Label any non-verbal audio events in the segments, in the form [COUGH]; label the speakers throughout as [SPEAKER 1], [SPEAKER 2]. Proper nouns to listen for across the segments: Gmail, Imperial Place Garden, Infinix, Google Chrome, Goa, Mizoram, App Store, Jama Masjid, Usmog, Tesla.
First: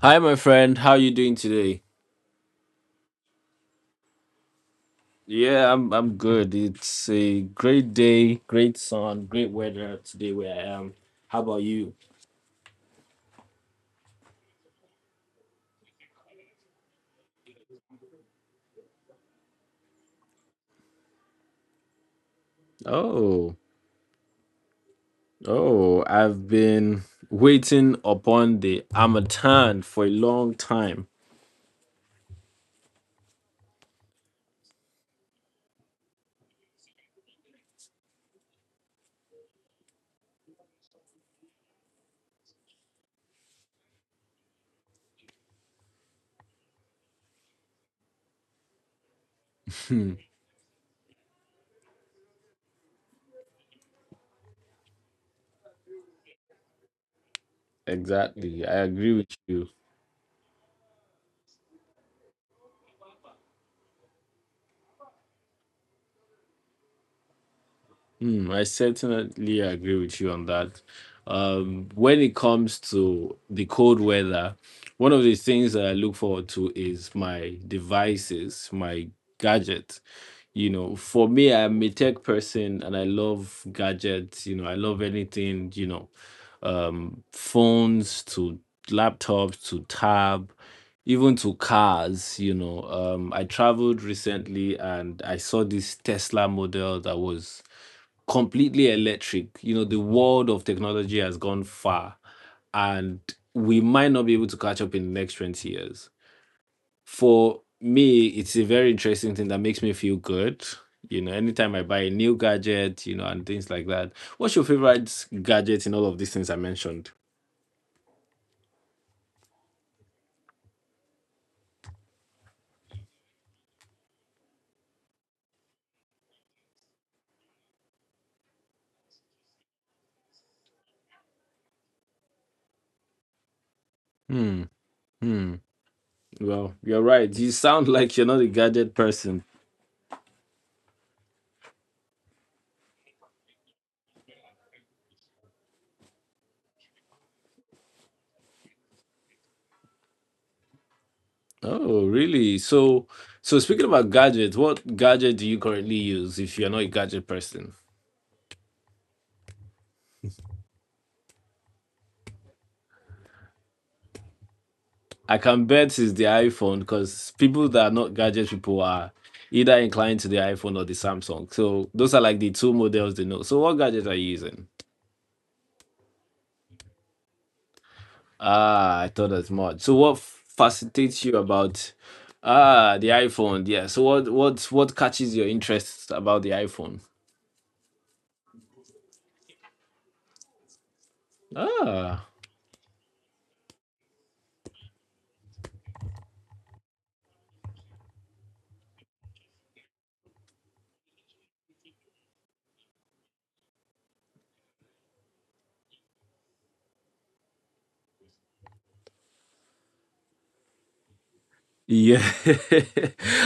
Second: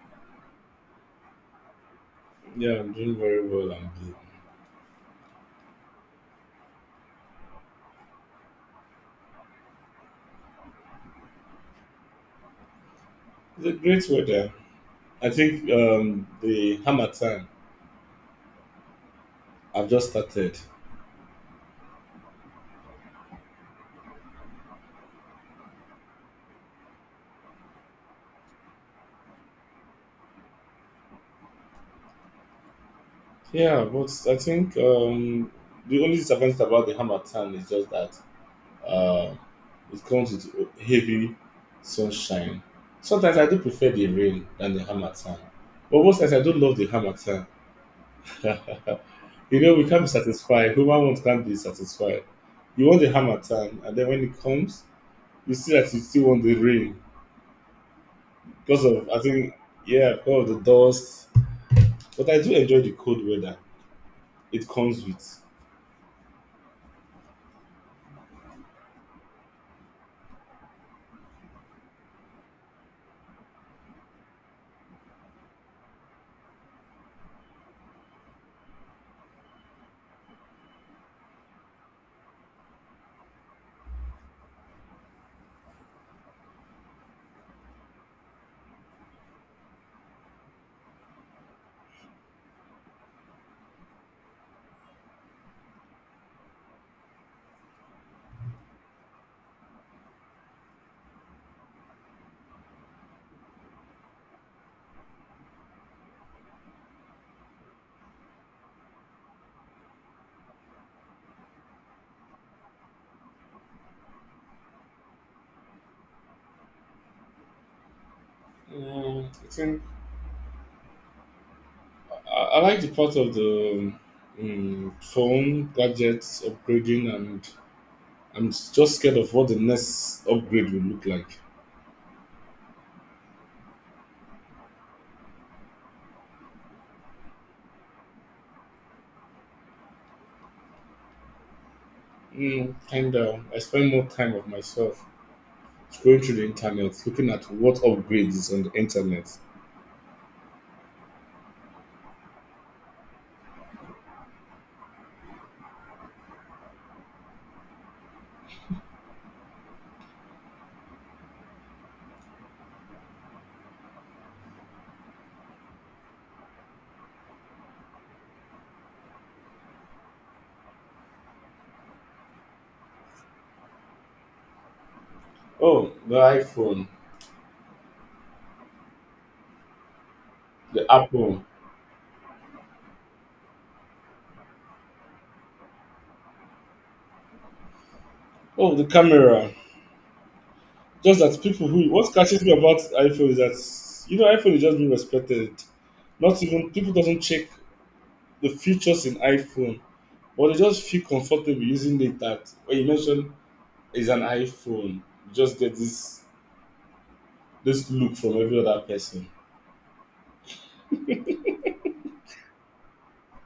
[SPEAKER 1] Hi, my friend. How you doing today?
[SPEAKER 2] Yeah, I'm doing very well. I'm good.
[SPEAKER 1] I'm good. It's a great day, great sun, great weather today where I am. How about you?
[SPEAKER 2] It's a great weather. I think the hammer time I've just started.
[SPEAKER 1] Oh, oh, I've been waiting upon the Amatan for a long time.
[SPEAKER 2] Yeah, but I think the only disadvantage about the hammer time is just that uh, it comes with heavy sunshine. Sometimes I do prefer the rain than the hammer time. But most times I don't love the hammer time. [LAUGHS] You know, we can't be
[SPEAKER 1] Hmm,
[SPEAKER 2] satisfied. Human ones can't be satisfied. You want the hammer time, and then when it comes, you see that you still want the rain.
[SPEAKER 1] exactly. I
[SPEAKER 2] Because of
[SPEAKER 1] agree
[SPEAKER 2] I
[SPEAKER 1] with
[SPEAKER 2] think
[SPEAKER 1] you.
[SPEAKER 2] yeah, because of the dust. But I do enjoy the cold weather. It comes with.
[SPEAKER 1] Hmm, I certainly agree with you on that. When it comes to the cold weather, one of the things that I look forward to is my devices, my gadgets. For me, I'm a tech person and I love gadgets. I love anything, phones to laptops to tab, even to cars. I traveled recently and I saw this Tesla model that was completely electric. The world of technology has gone far and we might not be able to catch up in the next 20 years. For me, it's a very interesting thing that makes me feel good. Anytime I buy a new gadget, and things like that. What's your favorite gadget in all of these things I mentioned?
[SPEAKER 2] I think I like the part of the phone gadgets upgrading, and I'm just scared of what the next upgrade will look like.
[SPEAKER 1] Hmm. Hmm. Well, you're right. You sound [LAUGHS] like you're not a gadget person.
[SPEAKER 2] Mm, kinda. I spend more time of myself scrolling through the internet, looking at what upgrades is on the internet.
[SPEAKER 1] Oh, really? So speaking about gadgets, what gadget do you currently use if you're not a gadget person? I can bet it's the iPhone because people that are not gadget people are either inclined to the iPhone or the Samsung. So those are like the two models they know. So what gadget are you using?
[SPEAKER 2] Oh, the iPhone,
[SPEAKER 1] Ah, I thought as much. So what
[SPEAKER 2] the
[SPEAKER 1] fascinates you
[SPEAKER 2] Apple.
[SPEAKER 1] about ah the iPhone? Yeah. So what catches your interest about the iPhone?
[SPEAKER 2] Oh, the camera. Just that people who what
[SPEAKER 1] Ah.
[SPEAKER 2] catches me about iPhone is that you know iPhone is just being respected. Not even people doesn't check the features in iPhone, but they just feel comfortable using it. That when you mention is an iPhone, you just get this this look from every other person.
[SPEAKER 1] Yeah, [LAUGHS]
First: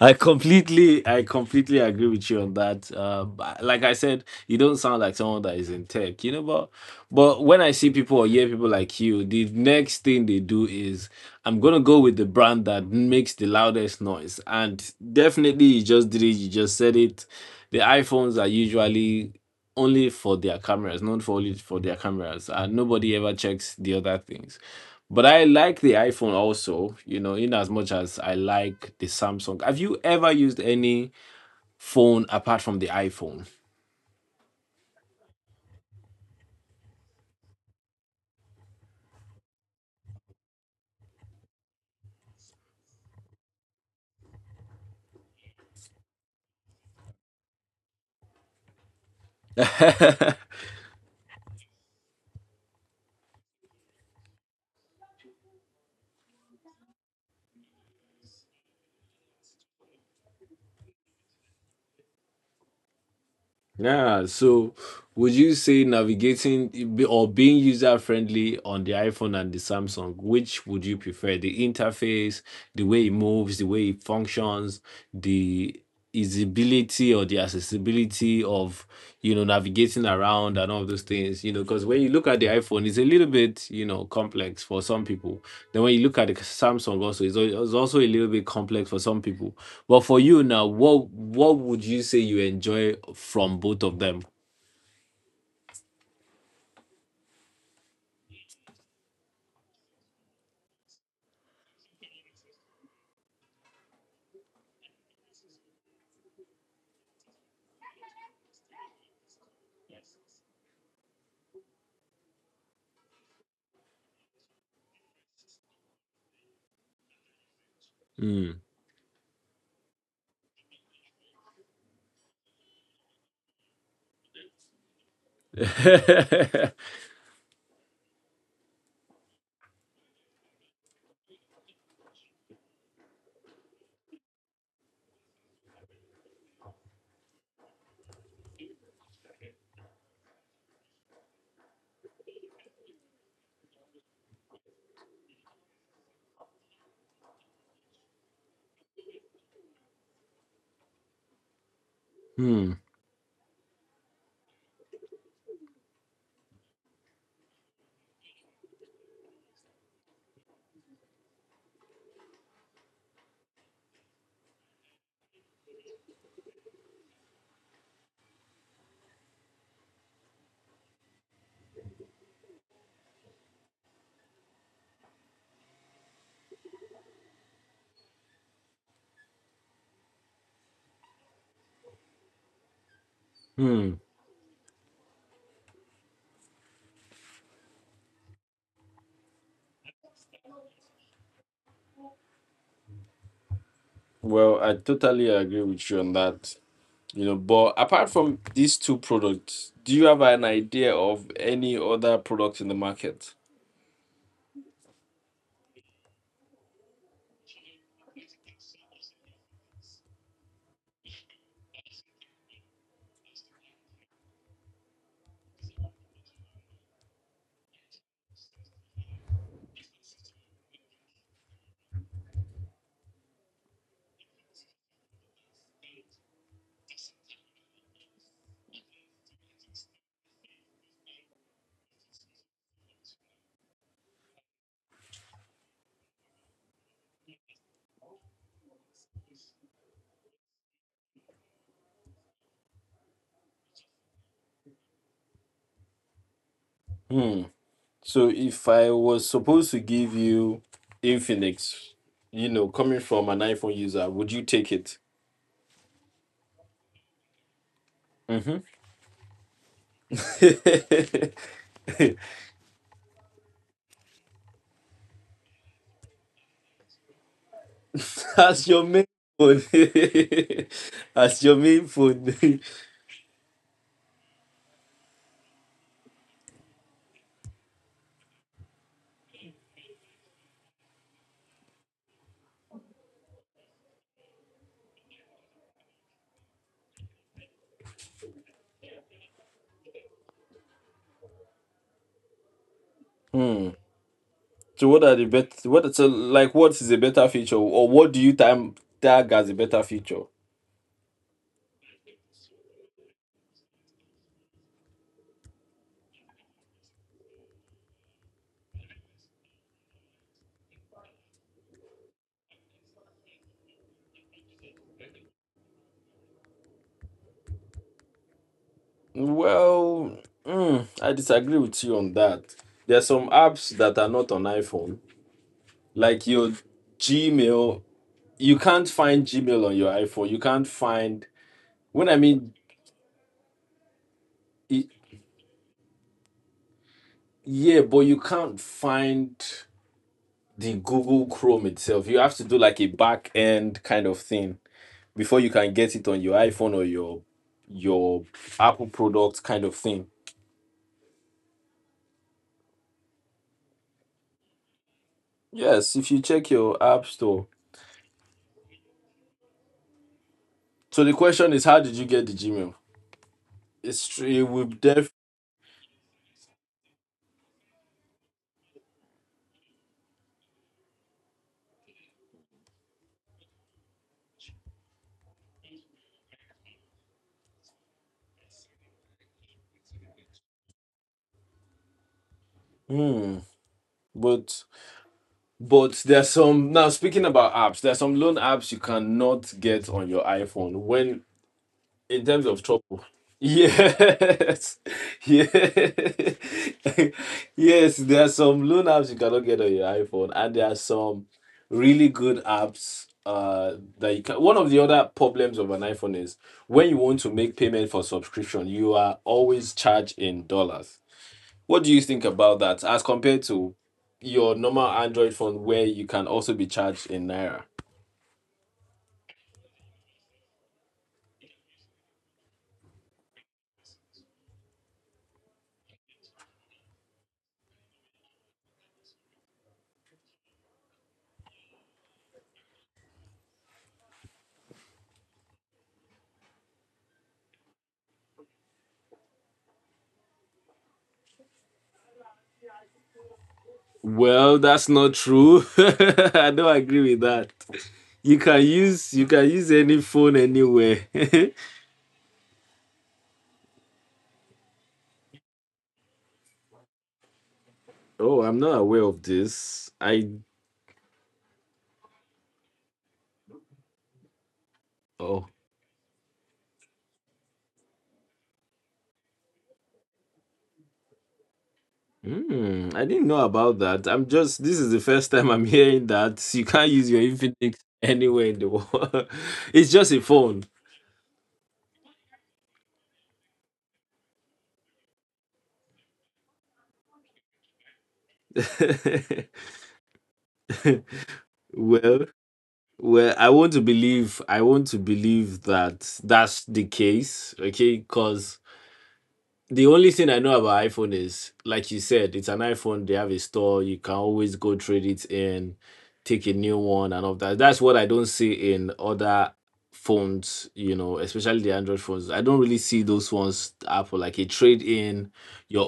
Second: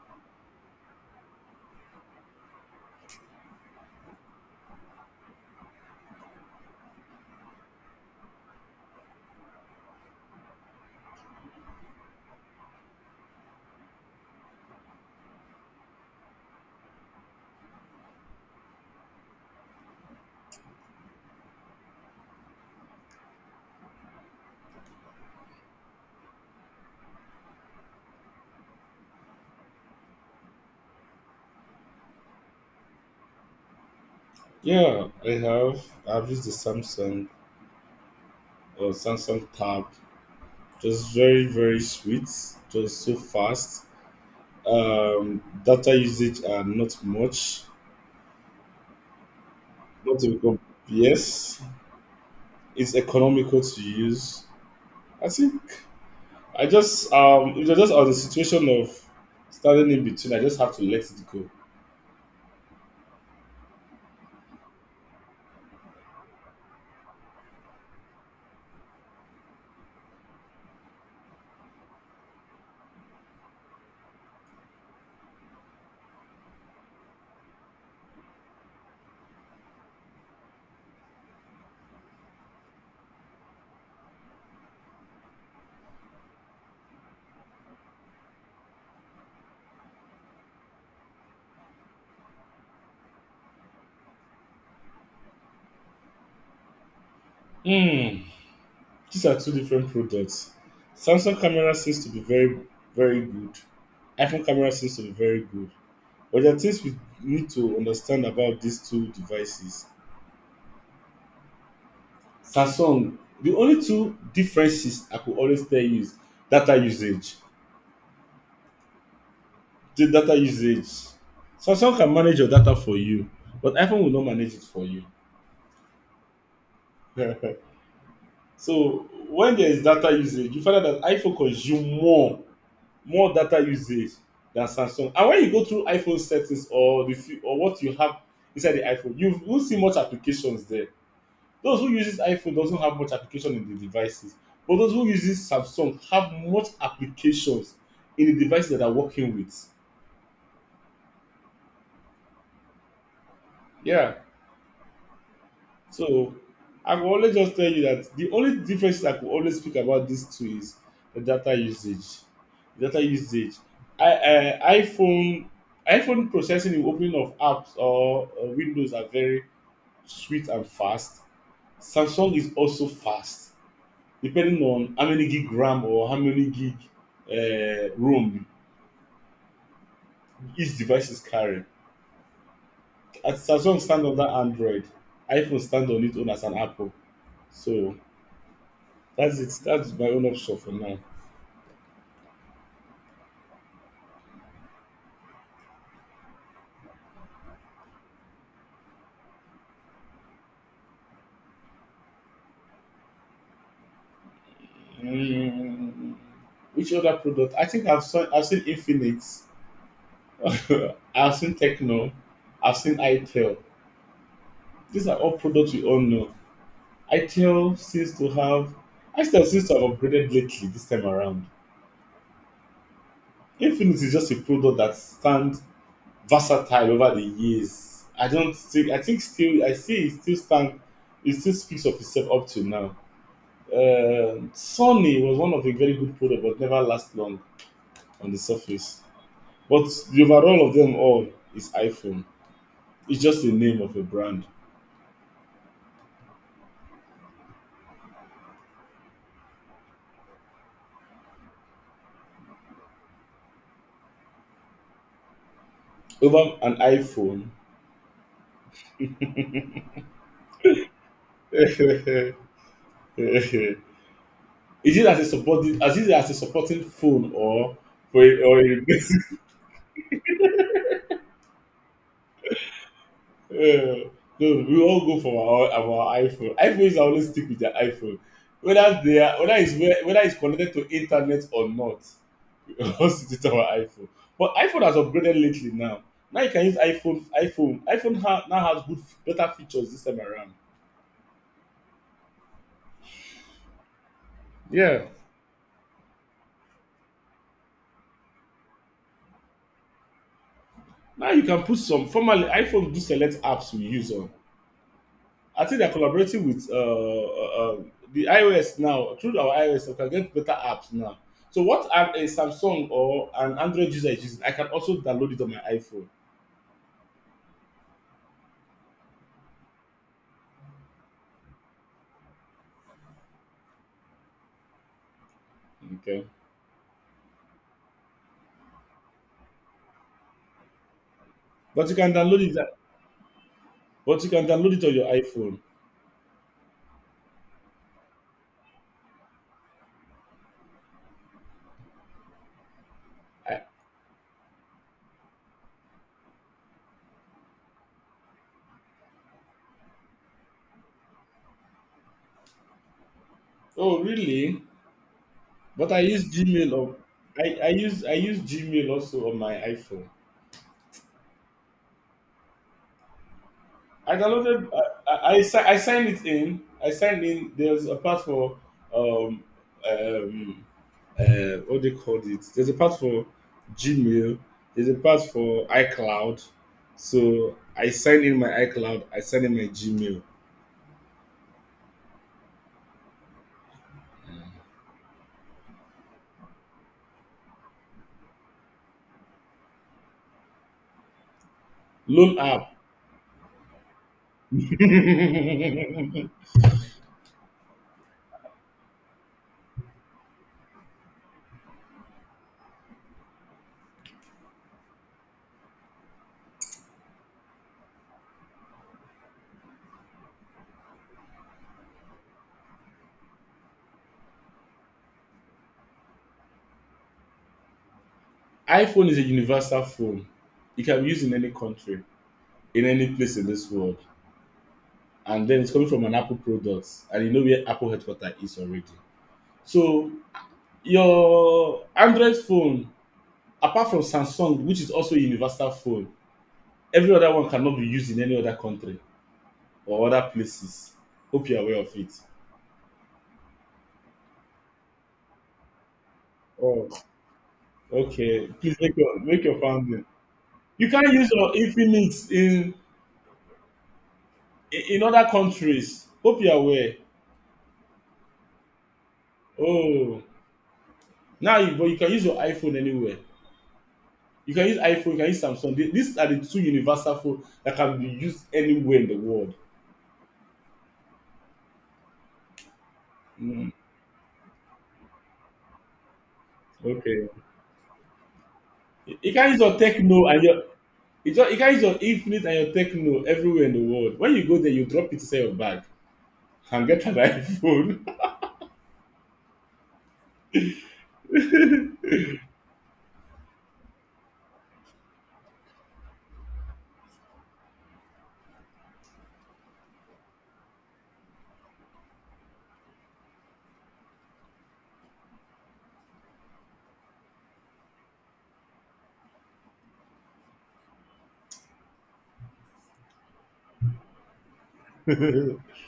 [SPEAKER 1] I completely agree with you on that. But like I said, you don't sound like someone that is in tech, you know. But when I see people or hear people like you, the next thing they do is I'm gonna go with the brand that makes the loudest noise. And definitely, you just did it. You just said it. The iPhones are usually only for their cameras, not for only for their cameras, and nobody ever checks the other things. But I like the iPhone also, in as much as I like the Samsung. Have you ever used any phone apart from the iPhone?
[SPEAKER 2] Yeah, I have. I've used the Samsung or Samsung Tab. Just very sweet. Just so fast. Data usage are not much. Not even
[SPEAKER 1] [LAUGHS]
[SPEAKER 2] com- yes it's economical to use. I think I just it was just on the situation of standing in between. I just have to let it go.
[SPEAKER 1] Yeah. So, would you say navigating or being user friendly on the iPhone and the Samsung, which would you prefer? The interface, the way it moves, the way it functions, the usability or the accessibility of navigating around and all of those things, because when you look at the iPhone, it's a little bit, complex for some people. Then when you look at the Samsung also, it's also a little bit complex for some people. But for you now, what would you say you enjoy from both of them?
[SPEAKER 2] Hmm. These are two different products. Samsung camera seems to be very good. iPhone camera seems to be very good. But there are things we need to understand about these two devices. Samsung, the only two differences I could always tell you is data usage.
[SPEAKER 1] Hmm.
[SPEAKER 2] the data usage. Samsung can manage your data for you, but iPhone will not manage it for you.
[SPEAKER 1] [LAUGHS]
[SPEAKER 2] [LAUGHS] So when there is data usage, you find out that iPhone consume more data usage than Samsung. And when you go through iPhone settings or the few, or what you have inside the iPhone, you won't see much applications there. Those who uses iPhone doesn't have much application in the devices, but those who uses Samsung have much applications in the devices that are working with.
[SPEAKER 1] Hmm.
[SPEAKER 2] Yeah. So I will always just tell you that the only difference I could always speak about these two is the data usage. data usage. I iPhone processing and opening of apps or Windows are very sweet and fast. Samsung is also fast, depending on how many gig RAM or how many gig ROM each device is carrying. As Samsung
[SPEAKER 1] Hmm.
[SPEAKER 2] stand on that Android, iPhone stand on its own as an Apple. So that's it. That's my own option for now.
[SPEAKER 1] Well, I totally agree with you on that. But apart from these two products, do you have an idea of any other products in the market?
[SPEAKER 2] Mm, which other product? I think I've seen Infinite. [LAUGHS] I've seen Techno. I've seen ITEL. These are all products we all know. ITEL seems to have ITEL seems to have upgraded lately this time around. Infinite is just a product that stands versatile over the years. I don't think I think still I see it still stand it still speaks of itself up to now. Sony was one of a very good product but never last long. On the surface. But the overall of them all is iPhone. It's just the name of a brand.
[SPEAKER 1] So if I was supposed to give you Infinix, coming from an iPhone user, would you take it
[SPEAKER 2] Over an iPhone. [LAUGHS] Is it as a supporting as a supporting phone or for
[SPEAKER 1] [LAUGHS]
[SPEAKER 2] or
[SPEAKER 1] as
[SPEAKER 2] a
[SPEAKER 1] your main
[SPEAKER 2] [LAUGHS]
[SPEAKER 1] phone? [LAUGHS] As your main phone. [LAUGHS]
[SPEAKER 2] Uh, no, we all go for our iPhone. iPhones always stick with their iPhone. Whether whether it's connected to internet or not, [LAUGHS] host it our iPhone. But iPhone has upgraded lately now. Now you can use iPhone. Now has good, better features this time around.
[SPEAKER 1] So
[SPEAKER 2] Yeah.
[SPEAKER 1] what are the bet? What so like? What is a better feature, or what do you time tag as a better feature?
[SPEAKER 2] Now you can put some formerly iPhone do select apps we use on. I think they're collaborating with uh, the iOS now through our iOS. We can get better apps now. So what I'm a Samsung or an Android user is using, I can also download it on my iPhone.
[SPEAKER 1] Well, I disagree with you on that. There are some apps that are not on iPhone,
[SPEAKER 2] Okay,
[SPEAKER 1] like your Gmail. You can't find Gmail on your iPhone. You can't find
[SPEAKER 2] but you
[SPEAKER 1] when
[SPEAKER 2] can
[SPEAKER 1] I
[SPEAKER 2] download
[SPEAKER 1] mean
[SPEAKER 2] it. But you can download it
[SPEAKER 1] i-
[SPEAKER 2] on your iPhone.
[SPEAKER 1] yeah, but you can't find the Google Chrome itself. You have to do like a back
[SPEAKER 2] I,
[SPEAKER 1] end kind of thing before you can get it on your iPhone or your Apple product kind of thing.
[SPEAKER 2] oh really? But
[SPEAKER 1] Yes,
[SPEAKER 2] I
[SPEAKER 1] if you
[SPEAKER 2] use
[SPEAKER 1] check
[SPEAKER 2] Gmail.
[SPEAKER 1] your
[SPEAKER 2] On,
[SPEAKER 1] App Store.
[SPEAKER 2] I use Gmail also on my iPhone.
[SPEAKER 1] So the question is, how did you get the Gmail?
[SPEAKER 2] I
[SPEAKER 1] It will
[SPEAKER 2] downloaded.
[SPEAKER 1] def
[SPEAKER 2] I signed it in. I signed in. There's a part for um um what they called it. There's a part for Gmail. There's a part for iCloud. So I signed in my iCloud. I signed in my Gmail
[SPEAKER 1] hmm, but but there's some now speaking about apps, there's some loan apps you cannot get on your iPhone. When in
[SPEAKER 2] loan
[SPEAKER 1] terms of
[SPEAKER 2] app.
[SPEAKER 1] trouble. Yes, [LAUGHS] yes,
[SPEAKER 2] [LAUGHS]
[SPEAKER 1] [LAUGHS] yes. There are some loan apps you cannot get on your iPhone, and there are some really good apps. That you can. One of the other problems of an iPhone is when you want to make payment for subscription, you are always charged in dollars. What do you think about that, as compared to your normal Android phone, where you can also be charged in naira?
[SPEAKER 2] iPhone is a universal phone. It can be used in any country, in any place in this world. And then it's coming from an Apple product, and you know where Apple headquarters is already. So your Android phone, apart from Samsung, which is also a universal phone, every other one cannot be used in any other country or other places. Hope you're aware of it.
[SPEAKER 1] Well, that's not true. [LAUGHS] I don't
[SPEAKER 2] Oh,
[SPEAKER 1] agree with that.
[SPEAKER 2] okay. Please make
[SPEAKER 1] You can
[SPEAKER 2] your
[SPEAKER 1] use any
[SPEAKER 2] founding.
[SPEAKER 1] phone
[SPEAKER 2] You
[SPEAKER 1] anywhere.
[SPEAKER 2] can't
[SPEAKER 1] [LAUGHS]
[SPEAKER 2] use your Infinix in other countries. Hope you're aware.
[SPEAKER 1] Oh, I'm not aware of this.
[SPEAKER 2] Oh,
[SPEAKER 1] I
[SPEAKER 2] but you can use your iPhone anywhere. You can use iPhone, you can use
[SPEAKER 1] oh
[SPEAKER 2] Samsung. These are the two universal phones that can be used anywhere in the world.
[SPEAKER 1] hmm, I didn't know
[SPEAKER 2] Mm,
[SPEAKER 1] about that. I'm this is the first time I'm hearing that. You can't use your
[SPEAKER 2] okay.
[SPEAKER 1] Infinix anywhere in the
[SPEAKER 2] You
[SPEAKER 1] world.
[SPEAKER 2] can use
[SPEAKER 1] [LAUGHS]
[SPEAKER 2] your
[SPEAKER 1] It's your
[SPEAKER 2] techno and your
[SPEAKER 1] phone.
[SPEAKER 2] you can use your infinite and your techno everywhere in the world. When you go there, you drop it inside your bag and get an [LAUGHS]
[SPEAKER 1] [LAUGHS]
[SPEAKER 2] iPhone.
[SPEAKER 1] Well, I want to believe that that's the case. Okay, because the only thing I know about iPhone is, like you said, it's an iPhone. They have a store. You can always go trade it in take a new one and all that. That's what I don't see in other phones, especially the Android phones. I don't really see those ones Apple like a trade in
[SPEAKER 2] [LAUGHS]
[SPEAKER 1] your